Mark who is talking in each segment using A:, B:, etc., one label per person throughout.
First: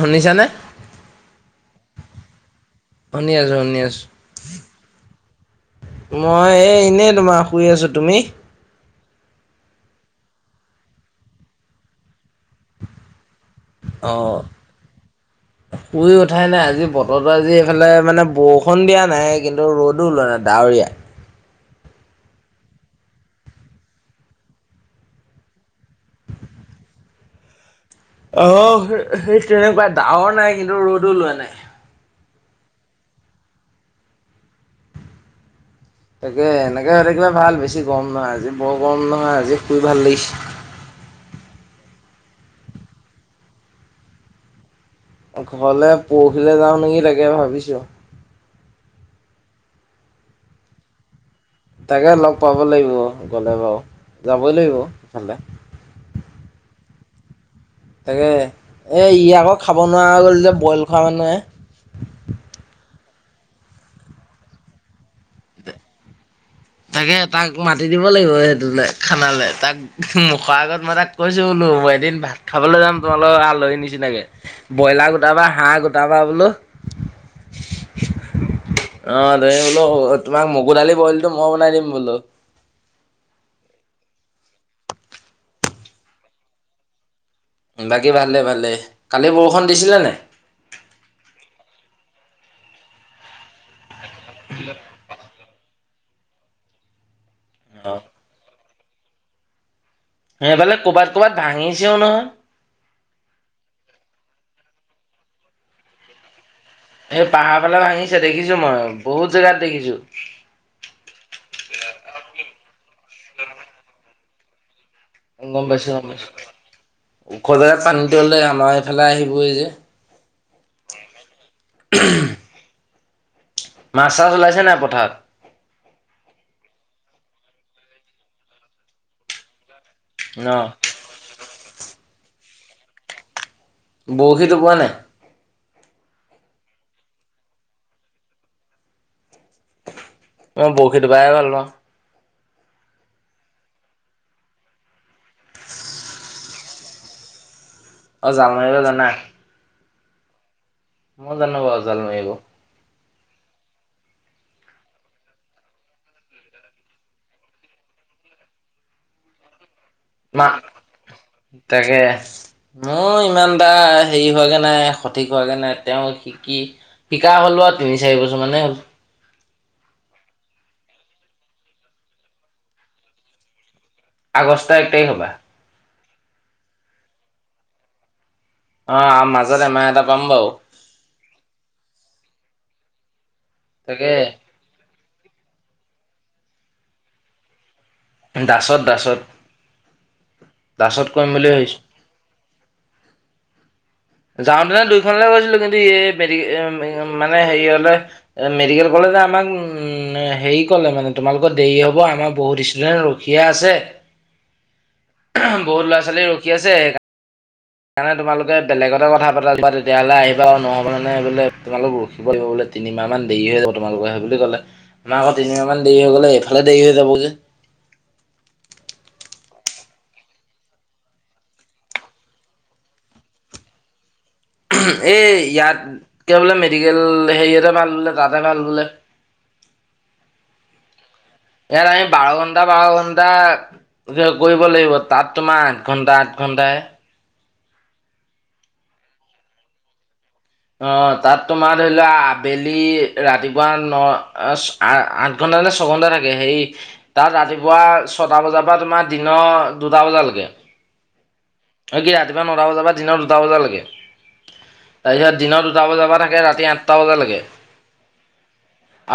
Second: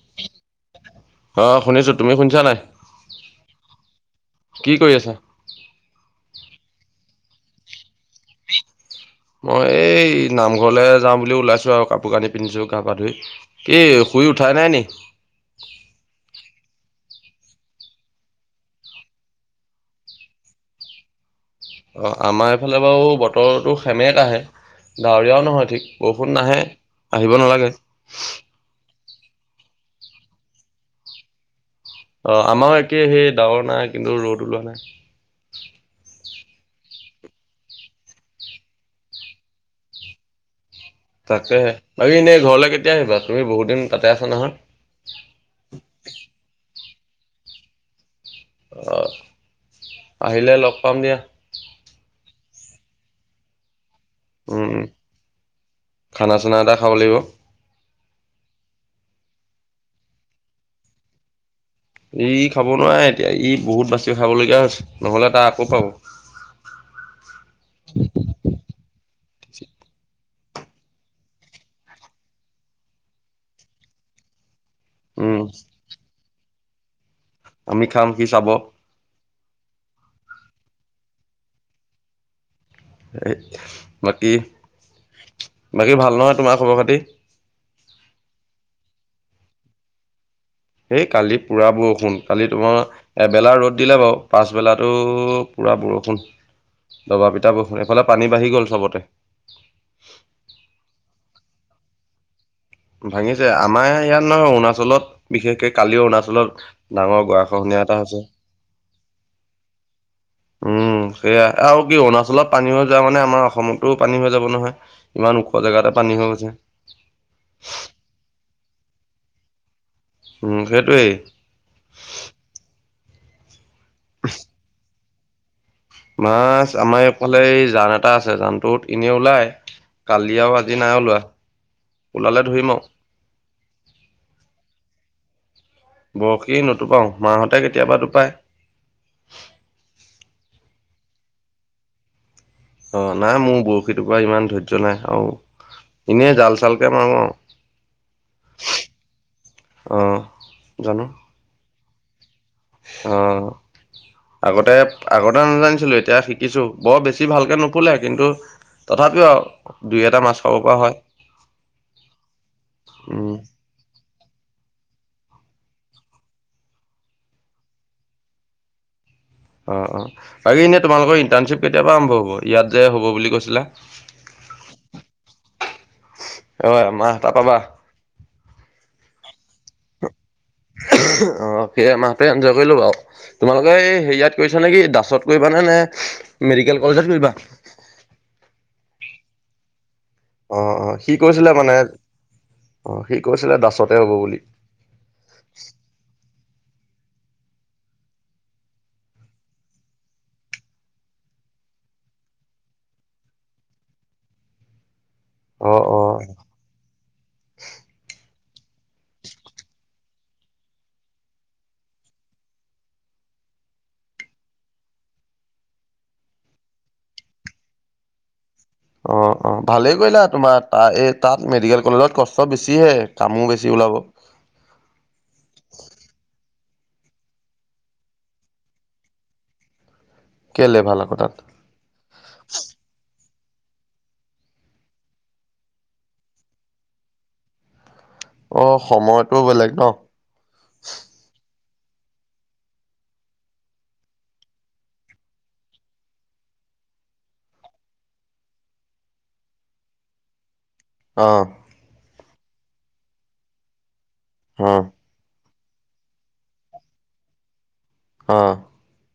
A: শুনিছানে?
B: অ শুনিছো তুমি শুনিছা নাই
A: শুনি আছো শুনি আছো।
B: কি কৰি আছা?
A: মই এই এনেই তোমাৰ শুই আছোঁ তুমি?
B: মই এই নামঘৰলে যাওঁ বুলি ওলাইছো আৰু কাপোৰ কানি পিন্ধিছো গা পা ধুই। কি শুই
A: অ'।
B: উঠাই নাই নি?
A: শুই উঠাই নাই আজি বতৰটো আজি এইফালে মানে বৰষুণ দিয়া নাই কিন্তু ৰ'দো ওলোৱা নাই ডাৱৰীয়া।
B: অ আমাৰ এইফালে বাৰু বতৰটো সেমেকাহে। ডাৱৰীয়াও নহয়, ঠিক। বৰষুণ নাহে। আহিব নালাগে।
A: অহ। সে সেই তেনেকুৱাই। ডাৱৰ নাই, কিন্তু ৰ'দ ওলোৱা নাই।
B: অহ। আমাৰো একে। সেই ডাৱৰ নাই কিন্তু ৰ'দ ওলোৱা নাই।
A: তাকে এনেকে হৈ থাকিলে ভাল। বেছি গৰম নহয়। আজি বৰ গৰম নহয়, আজি শুই ভাল লাগিছে।
B: তাকেহ। বাকি এনে ঘৰলৈ কেতিয়া আহিবা? তুমি বহুত দিন তাতে আছা নহয়।
A: ঘৰলে পৰহিলৈ যাওঁ নেকি, তাকে ভাবিছোঁ!
B: অহ। আহিলে লগ পাম দিয়া।
A: তাকেহ লগ পাব লাগিব। গ'লে বাৰু। যাবই
B: উম
A: লাগিব।
B: উম
A: ইফালে
B: খানা- চানা এটা খাব লাগিব।
A: তাকেহ। এ ই আকৌ খাব নোৱাৰা হৈ গ'ল যে, বইল খোৱা মানুহহে।
B: এই ই খাব নোৱাৰে, এতিয়া। ই বহুত বাছি খাবলগীয়া হৈছে। নহলে তাৰ আকৌ পাব।
A: তাকেহ। তাক মাতি দিব লাগিব। সেইটোলে খানালে। তাক মুখৰ আগত, মই তাক কৈছো বোলো -মই এদিন ভাত খাবলৈ যাম। তোমাৰ লগৰ আলহীৰ নিচিনাকে। ব্ৰইলাৰ
B: উম
A: গোটাবা। হাঁহ গোটাবা বোলো।
B: আমি খাম। সি চাব!
A: অ দে বোলো, তোমাক মগু দালি বইলটো মই বনাই দিম বোলো।
B: এই বাকী। বাকী ভাল নহয় তোমাৰ খবৰ-খাতি?
A: বাকী ভালে। ভালে। কালি বৰষুণ দিছিলে নে নাই?
B: এই কালি পুৰা বৰষুণ। কালি তোমাৰ, এবেলা ৰ'দ দিলে বাৰু। পাচবেলাটো পুৰা বৰষুণ। দবা পিটা বৰষুণ।
A: অ
B: এইফালে পানী বাঢ়ি গ'ল চবতে।
A: সেইফালে ক'বাত -ক'বাত ভাঙিছেও নহয়।
B: ভাঙিছে। আমাৰ ইয়াত নহয়। অৰুণাচলত। বিশেষকে কালি অৰুণাচলত ডাঙৰ গৰাখহনীয়া এটা হৈছে।
A: দেখিছোঁ মই। বহুত জেগাত দেখিছোঁ।
B: উম। সেয়া। আৰু কি অৰুণাচলত পানী হৈ যোৱা মানে, আমাৰ অসমতো পানী হৈ যাব নহয়। ইমান ওখ
A: গম
B: জেগাতে
A: পাইছোঁ। গম
B: পানী হৈ
A: পাইছোঁ।
B: গৈছে
A: ওখ জেগাত পানীটো হ'লে আমাৰ এইফালে আহিবই যে।
B: উম সেইটোৱেই।
A: উম [unintelligible] মাছ -চাছ ওলাইছে নাই পথাৰত?
B: মাছ! আমাৰ এইফালে এই জান এটা আছে। জানটোত এনে ওলায়। কালি
A: ন
B: আৰু আজি নাই ওলোৱা। ওলালে ধৰিম আৰু।
A: বৰশী টোপোৱা নাই?
B: বৰশী নোটোপাওঁ। মাহঁতে কেতিয়াবা টোপাই।
A: মই বৰশী টোপাইহে ভাল পাওঁ।
B: অ' নাই। মোৰ বৰশী টোপোৱা ইমান ধৈৰ্য্য নাই। আৰু এনেই জাল- চালকে মাৰোঁ আৰু।
A: অ' জাল মাৰিব জানা?
B: অহ। জানো।
A: মই জানো বাৰু, জাল মাৰিব।
B: অহ। আগতে- আগতে নাজানিছিলো। এতিয়া শিকিছোঁ। বৰ বেছি ভালকে নুফুলে, কিন্তু তথাপিও আৰু। দুই এটা মাছ
A: নাহ।
B: খাব পৰা হয়
A: তাকে ময়ো
B: উম
A: ইমান তাৰ হেৰি হোৱাগে নাই। সঠিক হোৱাগে নাই। তেওঁ শিকি শিকা হলোঁ আৰু। তিনি চাৰি বছৰমানেই হ'ল।
B: অ', অ'। বাকী এনেই তোমালোকৰ ইণ্টাৰ্ণশ্বিপ কেতিয়াবা আৰম্ভ হ'ব, ইয়াত যে হ'ব বুলি কৈছিলে?
A: আগষ্টৰ এক তাৰিখ পৰা।
B: আৰু এমাহ তাৰপা বা।
A: অ' আ, মাজত এমাহ এটা পাম বাৰু।
B: অ' সেই এমাহটো এনজয় কৰি ল'বা আৰু। তোমালোকে এই
A: তাকে
B: হেৰিয়াত কৰি মানে কি দাচত কৰিবা নে নে মেডিকেল কলেজত কৰিবা?
A: দাচত দাচত।
B: অ', অ' সি
A: বুলি
B: কৈছিলে মানে,
A: ভাবিছো
B: অ' সি কৈছিলে দাচতে হ'ব বুলি।
A: মানে দুইখনলৈ গৈছিলোঁ কিন্তু [unintelligible] মানে হেৰিয়লে এ, মেডিকেল কলেজে আমাক উ, হেৰি ক'লে মানে তোমালোকৰ দেৰি হ'ব আমাৰ বহুত ইছ ষ্টুডেন্ট ৰখিয়ে আছে।
B: অ',
A: বহুত ল'ৰা
B: অ'।
A: ছোৱালী ৰখি আছে সেই সেইকাৰণে তোমালোকে বেলেগতে কথা পাতা বা তেতিয়াহ'লে আহিবা আৰু নহ'ব লাগিলে তোমালোক ৰখিব লাগিব বোলে। তিনিমাহ মান দেৰি হৈ যাব তোমালোকৰ সেই বুলি ক'লে। আমাৰ আকৌ তিনিমাহ মান দেৰি হৈ গ'লে এইফালে দেৰি হৈ যাব যে।
B: অ', অ'। ভালেই কৰিলা, তোমাৰ তা এই তাত মেডিকেল কলেজত কষ্ট বেছিহে, কামো বেছি ওলাব।
A: এই ইয়াতকে বোলে মেডিকেল হেৰিয়তে ভাল বোলে, তাতহে ভাল বোলে।
B: কেইলে ভাল আকৌ তাত?
A: ইয়াত আমি বাৰঘণ্টা বাৰঘণ্টা কৰিব লাগিব, তাত তোমাৰ আঠ ঘণ্টা আঠ ঘণ্টাহে।
B: অ' সময়টো বেলেগ ন'?
A: অ' তাত তোমাৰ ধৰি লোৱা আবেলি ৰাতিপুৱা ন' [unintelligible] আ-আঠ ঘণ্টা নে ছঘণ্টা থাকে হেৰি তাত ৰাতিপুৱা ছটা বজাৰ পৰা তোমাৰ দিনৰ দুটা বজালৈকে।
B: অ'।
A: এই কি ৰাতিপুৱা নটা বজাৰ বা দিনৰ দুটা বজালৈকে,
B: অ',
A: তাৰপিছত দিনৰ যাব যাবা থাকে ৰাতি আঠটা বজালৈকে।
B: অ'।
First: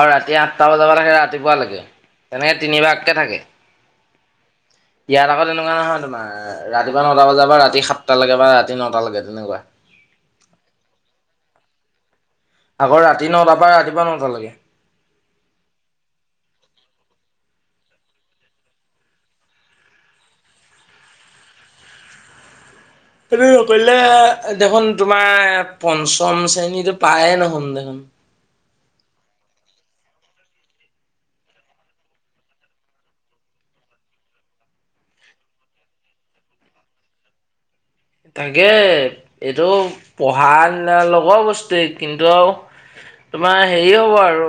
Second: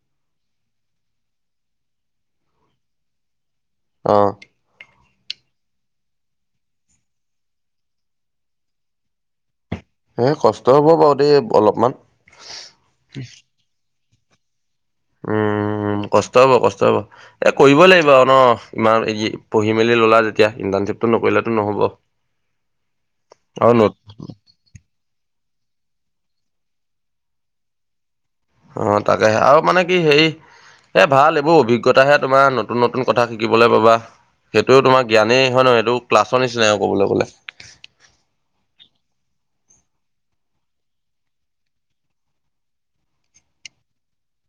A: আৰু ৰাতি আঠটা বজাৰ পৰা থাকে ৰাতিপুৱালৈকে, তেনেকে তিনিবাৰকৈ থাকে।
B: অ'।
A: ইয়াত আকৌ তেনেকুৱা নহয় তোমাৰ ৰাতিপুৱা ন টা বজাৰ বা ৰাতি সাতটালৈকে বা ৰাতি নটালৈ তেনেকুৱা।
B: এ, কষ্ট হ'ব বাৰু দেই অলপমান।
A: আগৰ ৰাতি নটাৰ পৰা ৰাতিপুৱা নটালৈকে।
B: উম, কষ্ট হ'ব, কষ্ট হ'ব। এতে কৰিবই লাগিব আৰু ন' ইমান পঢ়ি মেলি ল'লা যেতিয়া ইণ্টাৰ্ণশ্বিপটো নকৰিলেটো নহ'ব। [inaudible]
A: সেইটো
B: আৰু ন
A: নকৰিলে দেখোন তোমাৰ পঞ্চম শ্ৰেণীটো পায় নহুন দেখোন।
B: অ তাকে আৰু মানে কি হেৰি এ, ভাল এইবোৰ অভিজ্ঞতাহে তোমাৰ, নতুন নতুন কথা শিকিবলৈ পাবা। সেইটো তোমাৰ জ্ঞানেই হয় নহয়, সেইটো ক্লাছৰ নিচিনাই আৰু ক'বলৈ গ'লে।
A: তাকে এইটো পঢ়াৰ লগৰ বস্তুৱেই কিন্তু আৰু তোমাৰ হেৰি হ'ব আৰু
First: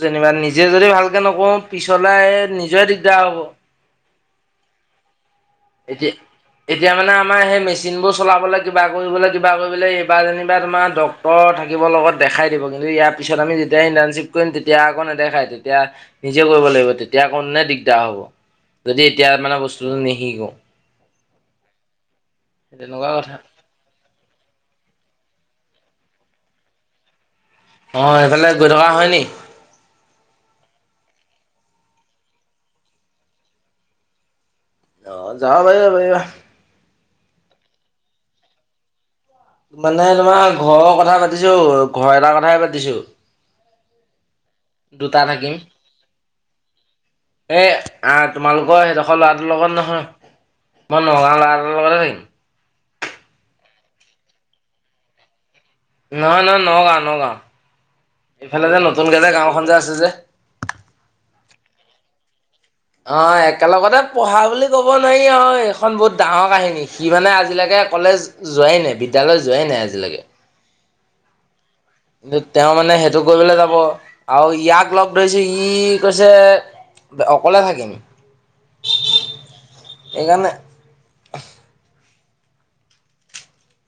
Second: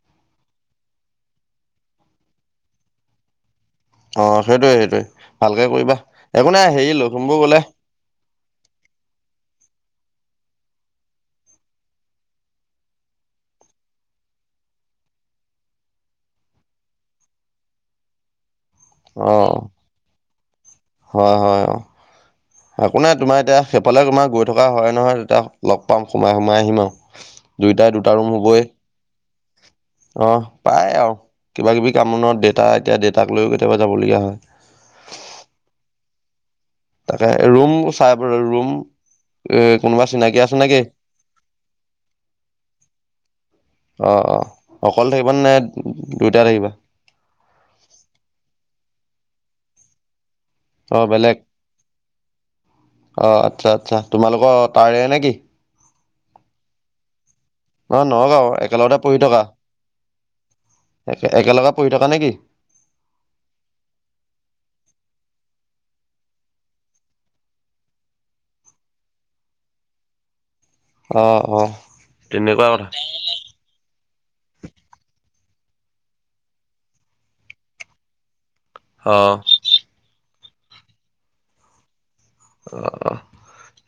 A: যেনিবা নিজে যদি ভালকে নকৰোঁ পিছলাই নিজৰে দিগদাৰ হ'ব।
B: অ' সেইটোয়ে সেইটোয়ে, ভালকে কৰিবা। একো নাই হেৰি লখিমপুৰ গ'লে
A: চিনবোৰ চলাবলৈ কিবা কৰিবলৈ কিবা কৰিবলৈ এইবাৰ যেনিবা তোমাৰ ডক্তৰ থাকিবৰ লগত দেখাই দিব কিন্তু ইয়াত পিছত আমি যেতিয়া ইণ্টাৰ্ণ্বপ কৰিম, তেতিয়া আক নেদেখায় তেতিয়া। নিজে কৰিব লাগিব তেতিয়া আক দিগদাৰ হব, যদি এতিয়া মানে
B: অ',
A: বস্তুটো নিশিকোঁ।
B: হয় হয় অ।
A: সেই
B: একো
A: তেনেকুৱা
B: নাই
A: কথা
B: তোমাৰ এতিয়া সেইফালে তোমাৰ গৈ থকা হয় নহয়, তেতিয়া লগ পাম সোমাই সোমাই আহিম আৰু। দুইটাই
A: অ
B: দুটা ৰুম
A: এইফালে
B: হবই,
A: গৈ থকা হয় নি
B: অ পাই আৰু। কিবা কিবি কাম বনত দেতা এতিয়া দেউতাক লৈ কেতিয়াবা যাবলগীয়া হয়।
A: অ যাব পাৰিবা, পাৰিবা।
B: তাকে ৰুম চাই পেল ৰুম এ কোনোবা
A: মানে
B: চিনাকি আছে
A: তোমাৰ
B: নেকি
A: ঘৰৰ কথা পাতিছো, ঘৰ এটাৰ কথাই পাতিছো।
B: অ অ অকলে
A: দুটা
B: থাকিবা নে দুইটাই থাকিবা।
A: এ আ তোমালোকৰ সেইডখৰ ল'ৰাটোৰ লগত নহয়,
B: অ
A: মই
B: বেলেগ
A: নগাঁও ল'ৰা এটা লগতে থাকিল।
B: অ আচ্ছা আচ্ছা তোমালোকৰ তাৰে নে কি?
A: নহয়, নহয়, নগাঁও, নগাঁও।
B: অ নগাঁও
A: এইফালে যে
B: একেলগতে
A: নতুনকে
B: পঢ়ি
A: যে
B: থকা,
A: গাঁওখন যে আছে যে
B: একে একেলগে পঢ়ি থকা নে কি?
A: অ একেলগতে পঢ়া বুলি ক'ব নোৱাৰি আও, এইখন বহুত ডাঙৰ কাহিনী। সি মানে আজিলেকে কলেজ যোৱাই নাই, বিদ্যালয় যোৱাই নাই আজিলেকে।
B: অ অ।
A: কি
B: তেনেকুৱা
A: তেওঁ
B: কথা
A: মানে সেইটো কৰিবলৈ যাব আৰু ইয়াক লগ ধৰিছো ই কৈছে অকলে থাকিম।
B: অ।
A: এইকাৰণে
B: অ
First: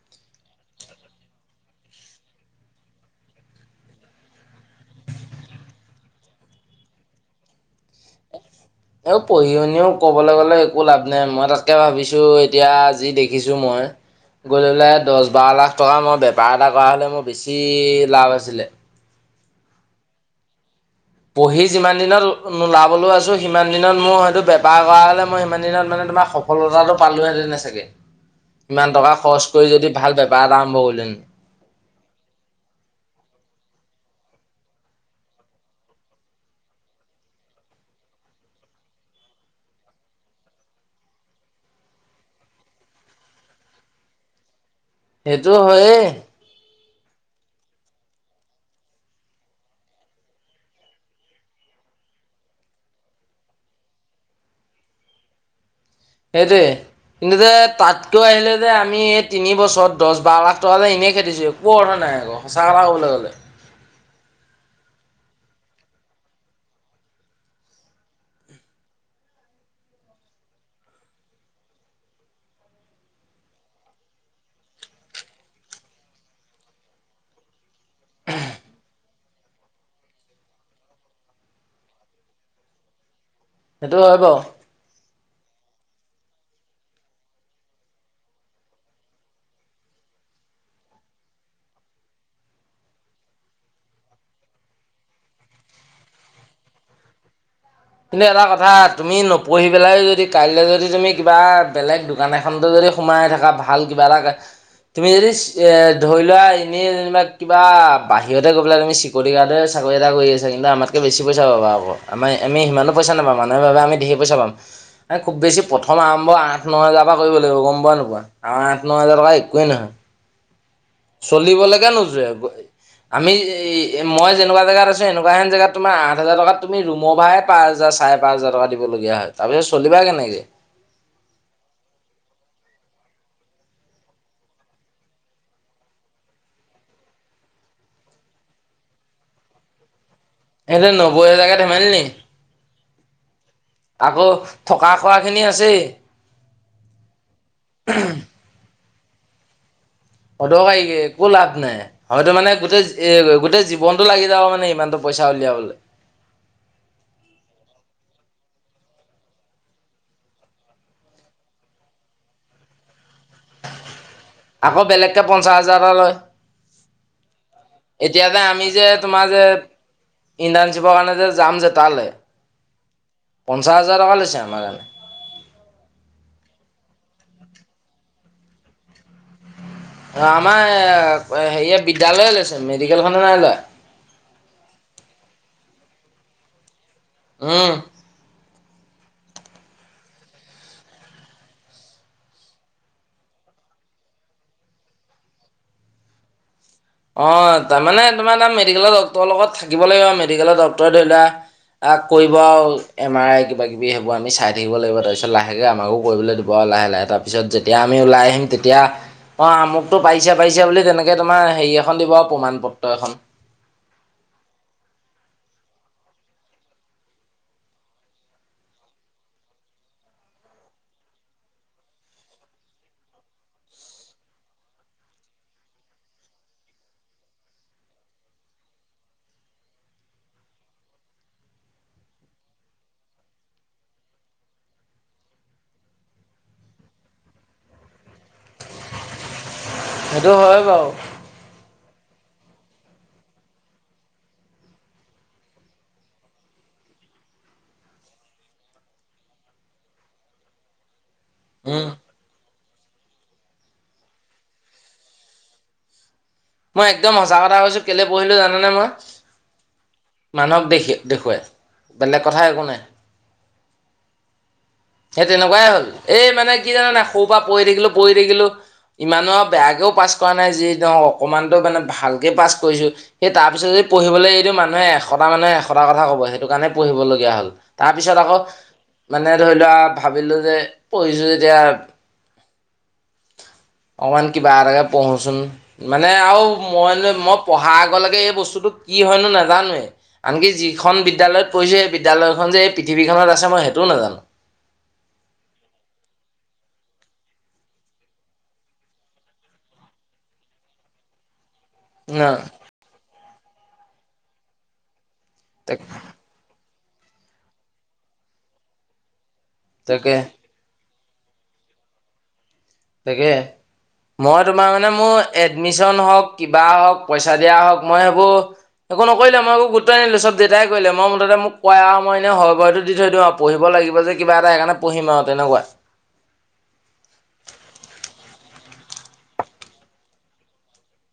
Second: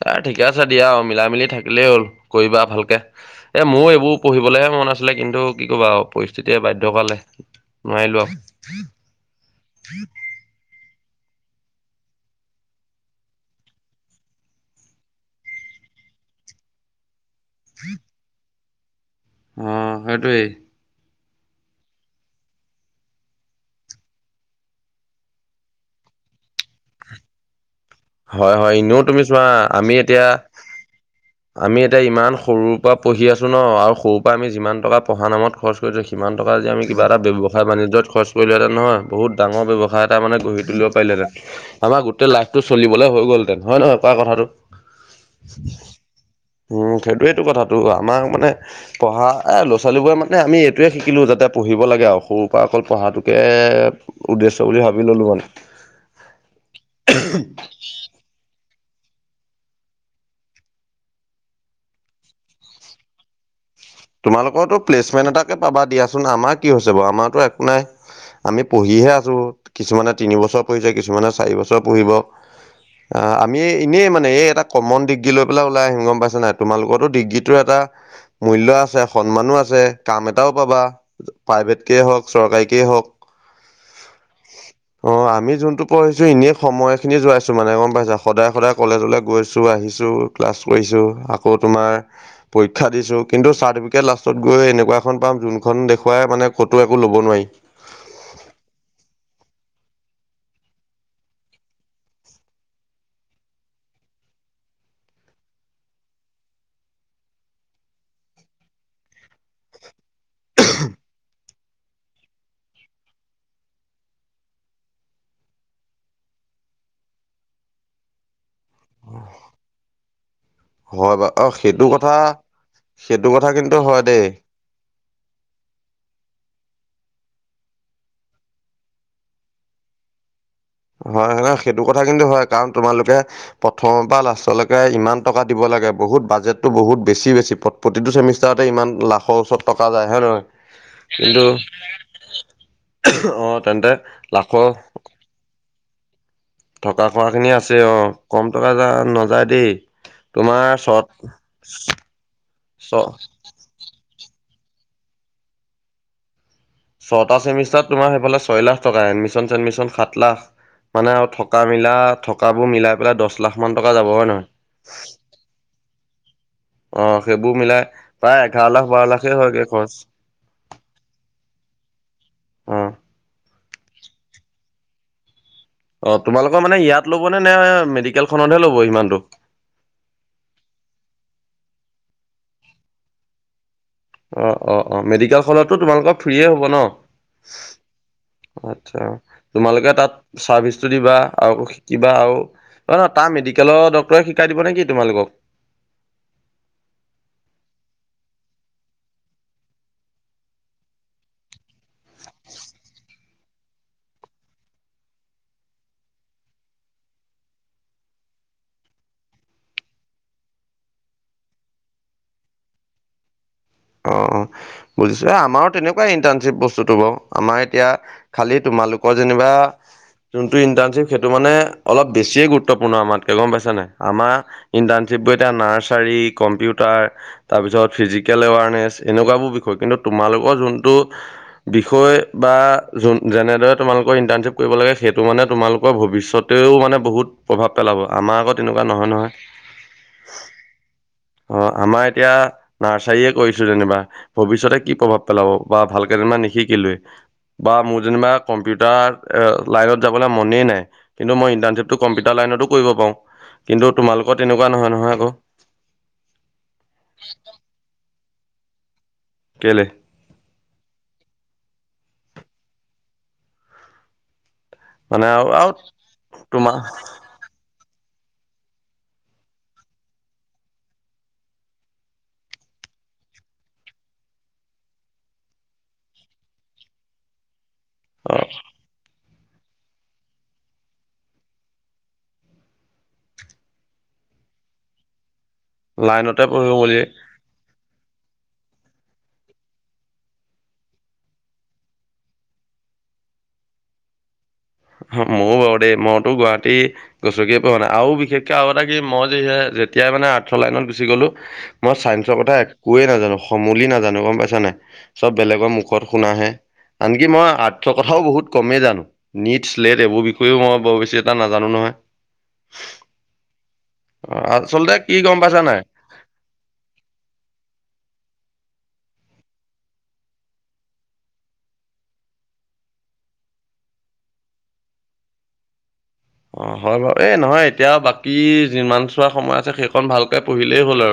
B: বাৰু ঠিকে আছে দিয়া, অ মিলাই মিলি থাকিলেই হ'ল কৰিবা ভালকে। এ মোৰ এইবোৰ পঢ়িবলেহে মন আছিলে কিন্তু কি কবা পৰিস্থিতিয়ে বায়ধ্য কৰালে। নোৱাৰিলোঁ আও।
A: এ পঢ়ি শুনিও ক'বলে গ'লে একো লাভ নাই, মই তাতকে ভাবিছোঁ এতিয়া আ যি দেখিছোঁ মই গৈ লৈ পেলাই দহ বাৰ লাখ টকা মই বেপাৰ এটা কৰা হলে মোৰ বেছি লাভ আছিলে।
B: অ সেইটোৱেই।
A: পঢ়ি যিমান দিনত নোলাবলৈও আছো সিমান দিনত মোৰ হয়তো বেপাৰ কৰা হ'লে মই সিমান দিনত মানে তোমাৰ সফলতাটো পালোঁহেঁতেন চাগে,
B: হয়, হয়,
A: ইমান
B: এনেও
A: টকা
B: তুমি চোৱা
A: খৰচ কৰি যদি
B: আমি
A: ভাল
B: এতিয়া
A: বেপাৰ এটা আৰম্ভ কৰিলোহেঁতেন।
B: আমি এতিয়া ইমান সৰুৰ পা পঢ়ি আছো ন আৰু সৰুৰ পা আমি যিমান টকা পঢ়া নামত খৰচ সিমান টকা আজি আমি কিবা এটা ব্যৱসায় বাণিজ্যত খৰচ কৰিলোহেঁতেন নহয়, বহুত ডাঙৰ ব্যৱসায় এটা মানে গঢ়ি তোলি পাৰিলোঁহেঁতেন আমাৰ গোটেই লাইফটো চলিবলে হৈ গলহেঁতেন হয় নহয় কোৱা কথাটো?
A: সেইটো হয়ে।
B: উম সেইটোৱেইটো কথাটো, আমাৰ মানে পঢ়া এই ল'ৰা ছোৱালীবোৰে মানে আমি এইটোৱে শিকিলোঁ যাতে পঢ়িব লাগে আৰু সৰুৰ পা অকল পঢ়াটোকে উদ্দেশ্য বুলি ভাবি ললোঁ মানে।
A: সেইটোৱে কিন্তু যে তাত টো আহিলে যে আমি এই তিনিবছৰত দহ, বাৰ লাখ টকা এনেই খেদিছোঁ একো অৰ্থ নাই আকৌ। সঁচা কথা কবলে গ'লে।
B: তোমালোকৰতো প্লেচমেণ্ট এটাকে পাবা দিয়াচোন আমাৰ কি হৈছে বাৰু আমাৰতো একো নাই। আমি পঢ়িহে আছোঁ কিছুমানে তিনিবছৰ পঢ়িছে, কিছুমানে চাৰি বছৰ পঢ়িব। আমি এনেই মানে এই এটা কমন ডিগ্ৰী লৈ পেলাই ওলাই আহিম গম পাইছ নাই, তোমালোকৰো ডিগ্ৰীটোৰ এটা মূল্য আ সন্মানো আছে, কাম এটাও পাবা, প্ৰাইভেটকেই হওঁক, চৰকাৰীকেই হওক।
A: সেইটো হয় বাৰু।
B: অ' আমি যোনটো পঢ়িছো এনে সময় খিনি যোৱাইছো মানে গম পাইছা সদায়, সদায় কলেজলৈ গৈছো আহিছো ক্লাছ কৰিছো, আকৌ তোমাৰ পৰীক্ষা দিছো কিন্তু ছাৰ চাৰ্টিফিকেট লাষ্টত গৈ এনেকুৱা এখন পাম যোনখন দেখুৱাই মানে ক'তো একো ল'ব নোৱাৰি।
A: কিন্তু এটা কথা তুমি নপঢ়ি পেলাই যদিও কাইলৈ যদি তুমি কিবা বেলেগ দোকান এখনতো যদি সোমাই থকা ভাল কিবা এটা তুমি যদি এ ধৰি লোৱা এনে যেনিবা কিবা বাহিৰতে গৈ পেলাই তুমি চেক বডিগাৰ্ডে চাকৰি এটা কৰি আছে, কিন্তু আমাতকৈ বেছি পইচা পাব আকৌ, আমি আমি সিমানো পইচা নাপাম, মানুহ বাবে আমি ধেই পইচা পাম। তাত খুব বেছি প্ৰথম আৰম্ভ আঠ ন হেজাৰ পৰা কৰিব লাগিব গম পোৱা নে নোপোৱা, আৰু আঠ ন হেজাৰ টকা একোৱেই নহয়।
B: হয় বা অ
A: চলিব
B: সেইটো
A: লৈকে
B: কথা
A: নোযোৰে গৈ,
B: সেইটো
A: আমি
B: কথা কিন্তু হয়
A: ই
B: দেই
A: মই যে এনেকুৱা জেগাত আছে এনেকুৱা যেন জেগাত তোমাৰ আঠ হাজাৰ টকাত তুমি ৰুমৰ ভাৰাই পাঁচ হাজাৰ চাৰে পাঁচ হাজাৰ টকা দিবলগীয়া হয়। তাৰপিছত চলিবা কেনেকে।
B: হয় নহয়, সেইটো কথা কিন্তু হয়, কাৰণ তোমালোকে প্ৰথমৰ পৰা লাষ্টলৈকে ইমান টকা দিব লাগে, বহুত বাজেটটো বহুত বেছি হৈছে। প্র প্ৰতিটো চেমিষ্টাৰতে ইমান লাখৰ ওচৰত টকা যায় হয় নহয়।
A: একে
B: কিন্তু
A: নব্বৈহাজাৰকে ধেমালি নেকি!
B: অ তেন্তে
A: আকৌ
B: লাখৰ
A: থকা-খোৱা খিনি আছেই।
B: থকা খোৱা খিনি আছে অ'। কম টকা যা-নাযায় দেই। তোমাৰ
A: অদৰ্কাৰী
B: চত
A: এ-একো লাভ নাই, হয়তো মানে গোটেই
B: ছ
A: এ গোটেই জীৱন জীৱনটো লাগি যাব মানে ইমানটো পইচা উলিয়াবলৈ।
B: ছটা চেমিষ্টাৰত তোমাৰ সেইফালে ছয় লাখ টকাই, এডমিশ্যন-চেডমিশ্যন সাত লাখ মানে আৰু থকা মিলা থকাবোৰ মিলাই পেলাই দহ লাখ মান টকা যাব হয় নহয়।
A: আকৌ বেলেগকে পঞ্চাছ হাজাৰ এটা লয়।
B: অ' সেইবোৰ মিলাই
A: এতিয়া
B: প্ৰায় এঘাৰ লাখ, বাৰ লাখে হয়গৈ খৰচ।
A: ইণ্টাৰ্ণশিপৰ কাৰণে যে, যাম যে তালে।
B: অহ'।
A: পঞ্চাছ হাজাৰ টকা লৈছে আমাৰ।
B: অ' তোমালোকৰ মানে ইয়াত ল'বনে' নে মেডিকেলখনতহে ল'ব ইমানটো।
A: অ, আমাৰ এ হেৰিয়ে বিদ্যালয় লৈছে, মেডিকেলখনে নাই লোৱা।
B: অ', অ', অ', মেডিকেল খনতটো তোমালোকৰ ফ্ৰি এ হ'ব ন।
A: উম।
B: আচ্ছা। তোমালোকে তাত চাৰ্ভিচটো দিবা, আকৌ শিকিবা আৰু অ, তাৰ মেডিকেলৰ ডক্টৰে শিকাই দিব নেকি তোমালোকক?
A: অ, তাৰমানে তোমাৰ তাত মেডিকেলৰ ডক্টৰৰ লগত থাকিব লাগিব, মেডিকেলৰ ডক্টৰে ধৰি লোৱা। আহ, কৰিব আৰু এম আৰ আই কিবা, কিবি। কি হ'ব আমি চাই থাক লাগিব, তাৰপিছত লাহেকৈ আমাকো কৰিবলৈ দিব আৰু লাহে, লাহে তাৰপিছত যেতিয়া আমি ওলাই আহিম তেতিয়া অ, আমুক টো পাৰিছে, পাৰিছে বুলি তেনেকে তোমাৰ হেৰি এখন দিব আৰু প্ৰমাণ পত্ৰ এখন।
B: অ', অ', বুজিছো আমাৰো তেনেকুৱাই ইণ্টাৰ্ণশ্বিপ বস্তুটো বাৰু, আমাৰ এতিয়া খালি তোমালোকৰ যেনিবা যোনটো ইণ্টাৰ্ণশ্বিপ সেইটো মানে অলপ বেছিয়ে গুৰুত্বপূৰ্ণ আমাতকৈ গম পাইছা নাই, আমাৰ ইণ্টাৰ্ণশ্বিপ বোৰ এতিয়া নাৰ্চাৰী, কম্পিউটাৰ, তাৰপিছত ফিজিকেলএৱাৰ নেছ এনে কোৱাবোৰ বিষয়, কিন্তু তোমালোকৰ যোনটো বিষয় বা যোন, যেনেদৰে তোমালোকৰ ইণ্টাৰ্ণশ্বিপ কৰিব লাগে, সেইটো মানে তোমালোকৰ ভৱিষ্যত টোৱেও মানে বহুত প্ৰভাৱ পেলাব। আমাৰ আকৌ এনেকুৱা নহয়, নহয়।
A: সেইটো হয়, বাৰু।
B: অ, আমাৰ এতিয়া নাৰ্চাৰী কৰিছো যেনিবা ভৱিষ্যতে কি প্ৰভাৱ পেলাব বা ভালকে যেনিবা নিশিকিলোৱে। বা মোৰ যেনিবা কম্পিউটাৰ এ লাইনত যাবলৈ মনেই নাই। কিন্তু মই
A: উম
B: ইণ্টাৰ্শ্বিপটো কম্পিউটাৰ লাইনতো কৰিব পাৰোঁ কিন্তু তোমালোকৰ তেনেকুৱা নহয়, নহয় আকৌ।
A: মই একদম সঁচা কথা কৈছো, কেলে পঢ়িলো জানানে মই?
B: কেলে?
A: মানুহক দেখে দেখুৱাই, বেলেগ কথা একো নাই।
B: মানে
A: সেই
B: আৰু
A: তেনেকুৱাই
B: আৰু
A: হ'ল, এই মানে কি
B: তোমাৰ
A: জানা নাই সৰু পৰা পঢ়ি থাকিলো, পঢ়ি থাকিলো ইমানো আৰু বেয়াকেও পাছ কৰা নাই, যি ধৰক অকণমানতো মানে ভালকে পাছ কৰিছোঁ সেই তাৰ পিছত যদি পঢ়িবলৈ এইটো মানুহে এশটা মানুহে এশটা কথা কব সেইটো কাৰণে পঢ়িবলগীয়া হ'ল। তাৰপিছত আকৌ মানে ধৰি লোৱা ভাবিলো যে পঢ়িছো যেতিয়া অকমান কিবা এটাকে পঢ়োচোন মানে
B: লাইনতে
A: আৰু
B: পঢ়িব
A: মই
B: বুলি
A: লৈ মই পঢ়াৰ আগলৈকে এই বস্তুটো কি হয়নো নাজানোৱে? আনকি যিখন বিদ্যালয়ত পঢ়িছোঁ, সেই বিদ্যালয়খন যে এই পৃথিৱীখনত আছে মই সেইটো নাজানো।
B: হ ময়ো বাৰু দেই, মইতো গুৱাহাটী গছকিয়ে পঢ়োঁৱা নাই আৰু বিশেষকে আৰু এটা কি মই যিহে যেতিয়াই মানে আৰ্টছৰ লাইনত গুচি গ'লো। মই
A: ন
B: চাইন্সৰ কথা একোৱেই নাজানো, সমলি নাজানো গম পাইছা নাই? চব বেলেগৰ
A: তাকে
B: মুখত শুনাহে, আনকি মই আৰ্টছৰ কথাও বহুত কমে জানো, নিটছ, লেট
A: তাকে
B: এইবোৰ বিষ [unintelligible] মই বৰ বেছি এটা নাজানো নহয়।
A: তাকে,
B: অ
A: মই তোমাৰ মানে
B: আচলতে কি
A: মোৰ
B: গম পাইছা নাই
A: এডমিশন হওক কিবা হওক, পইচা দিয়া হওক, মই সেইবো একো নকৰিলে, মই একো গুৰুত্বই নিদিলো চব দেউতাই কৰিলে মই মুঠতে মোক কোৱাই আৰু মই এনে হবটো দি থৈ দিওঁ পঢ়িব লাগিব যে, কিবা এটা সেইকাৰণে পঢ়িম আৰু তেনেকুৱা।
B: অ, হয় বাৰু এই নহয় এতিয়া বাকী যিমান চোৱাৰ সময় আছে, সেইখন ভালকে পঢ়িলেই হ'ল আৰু।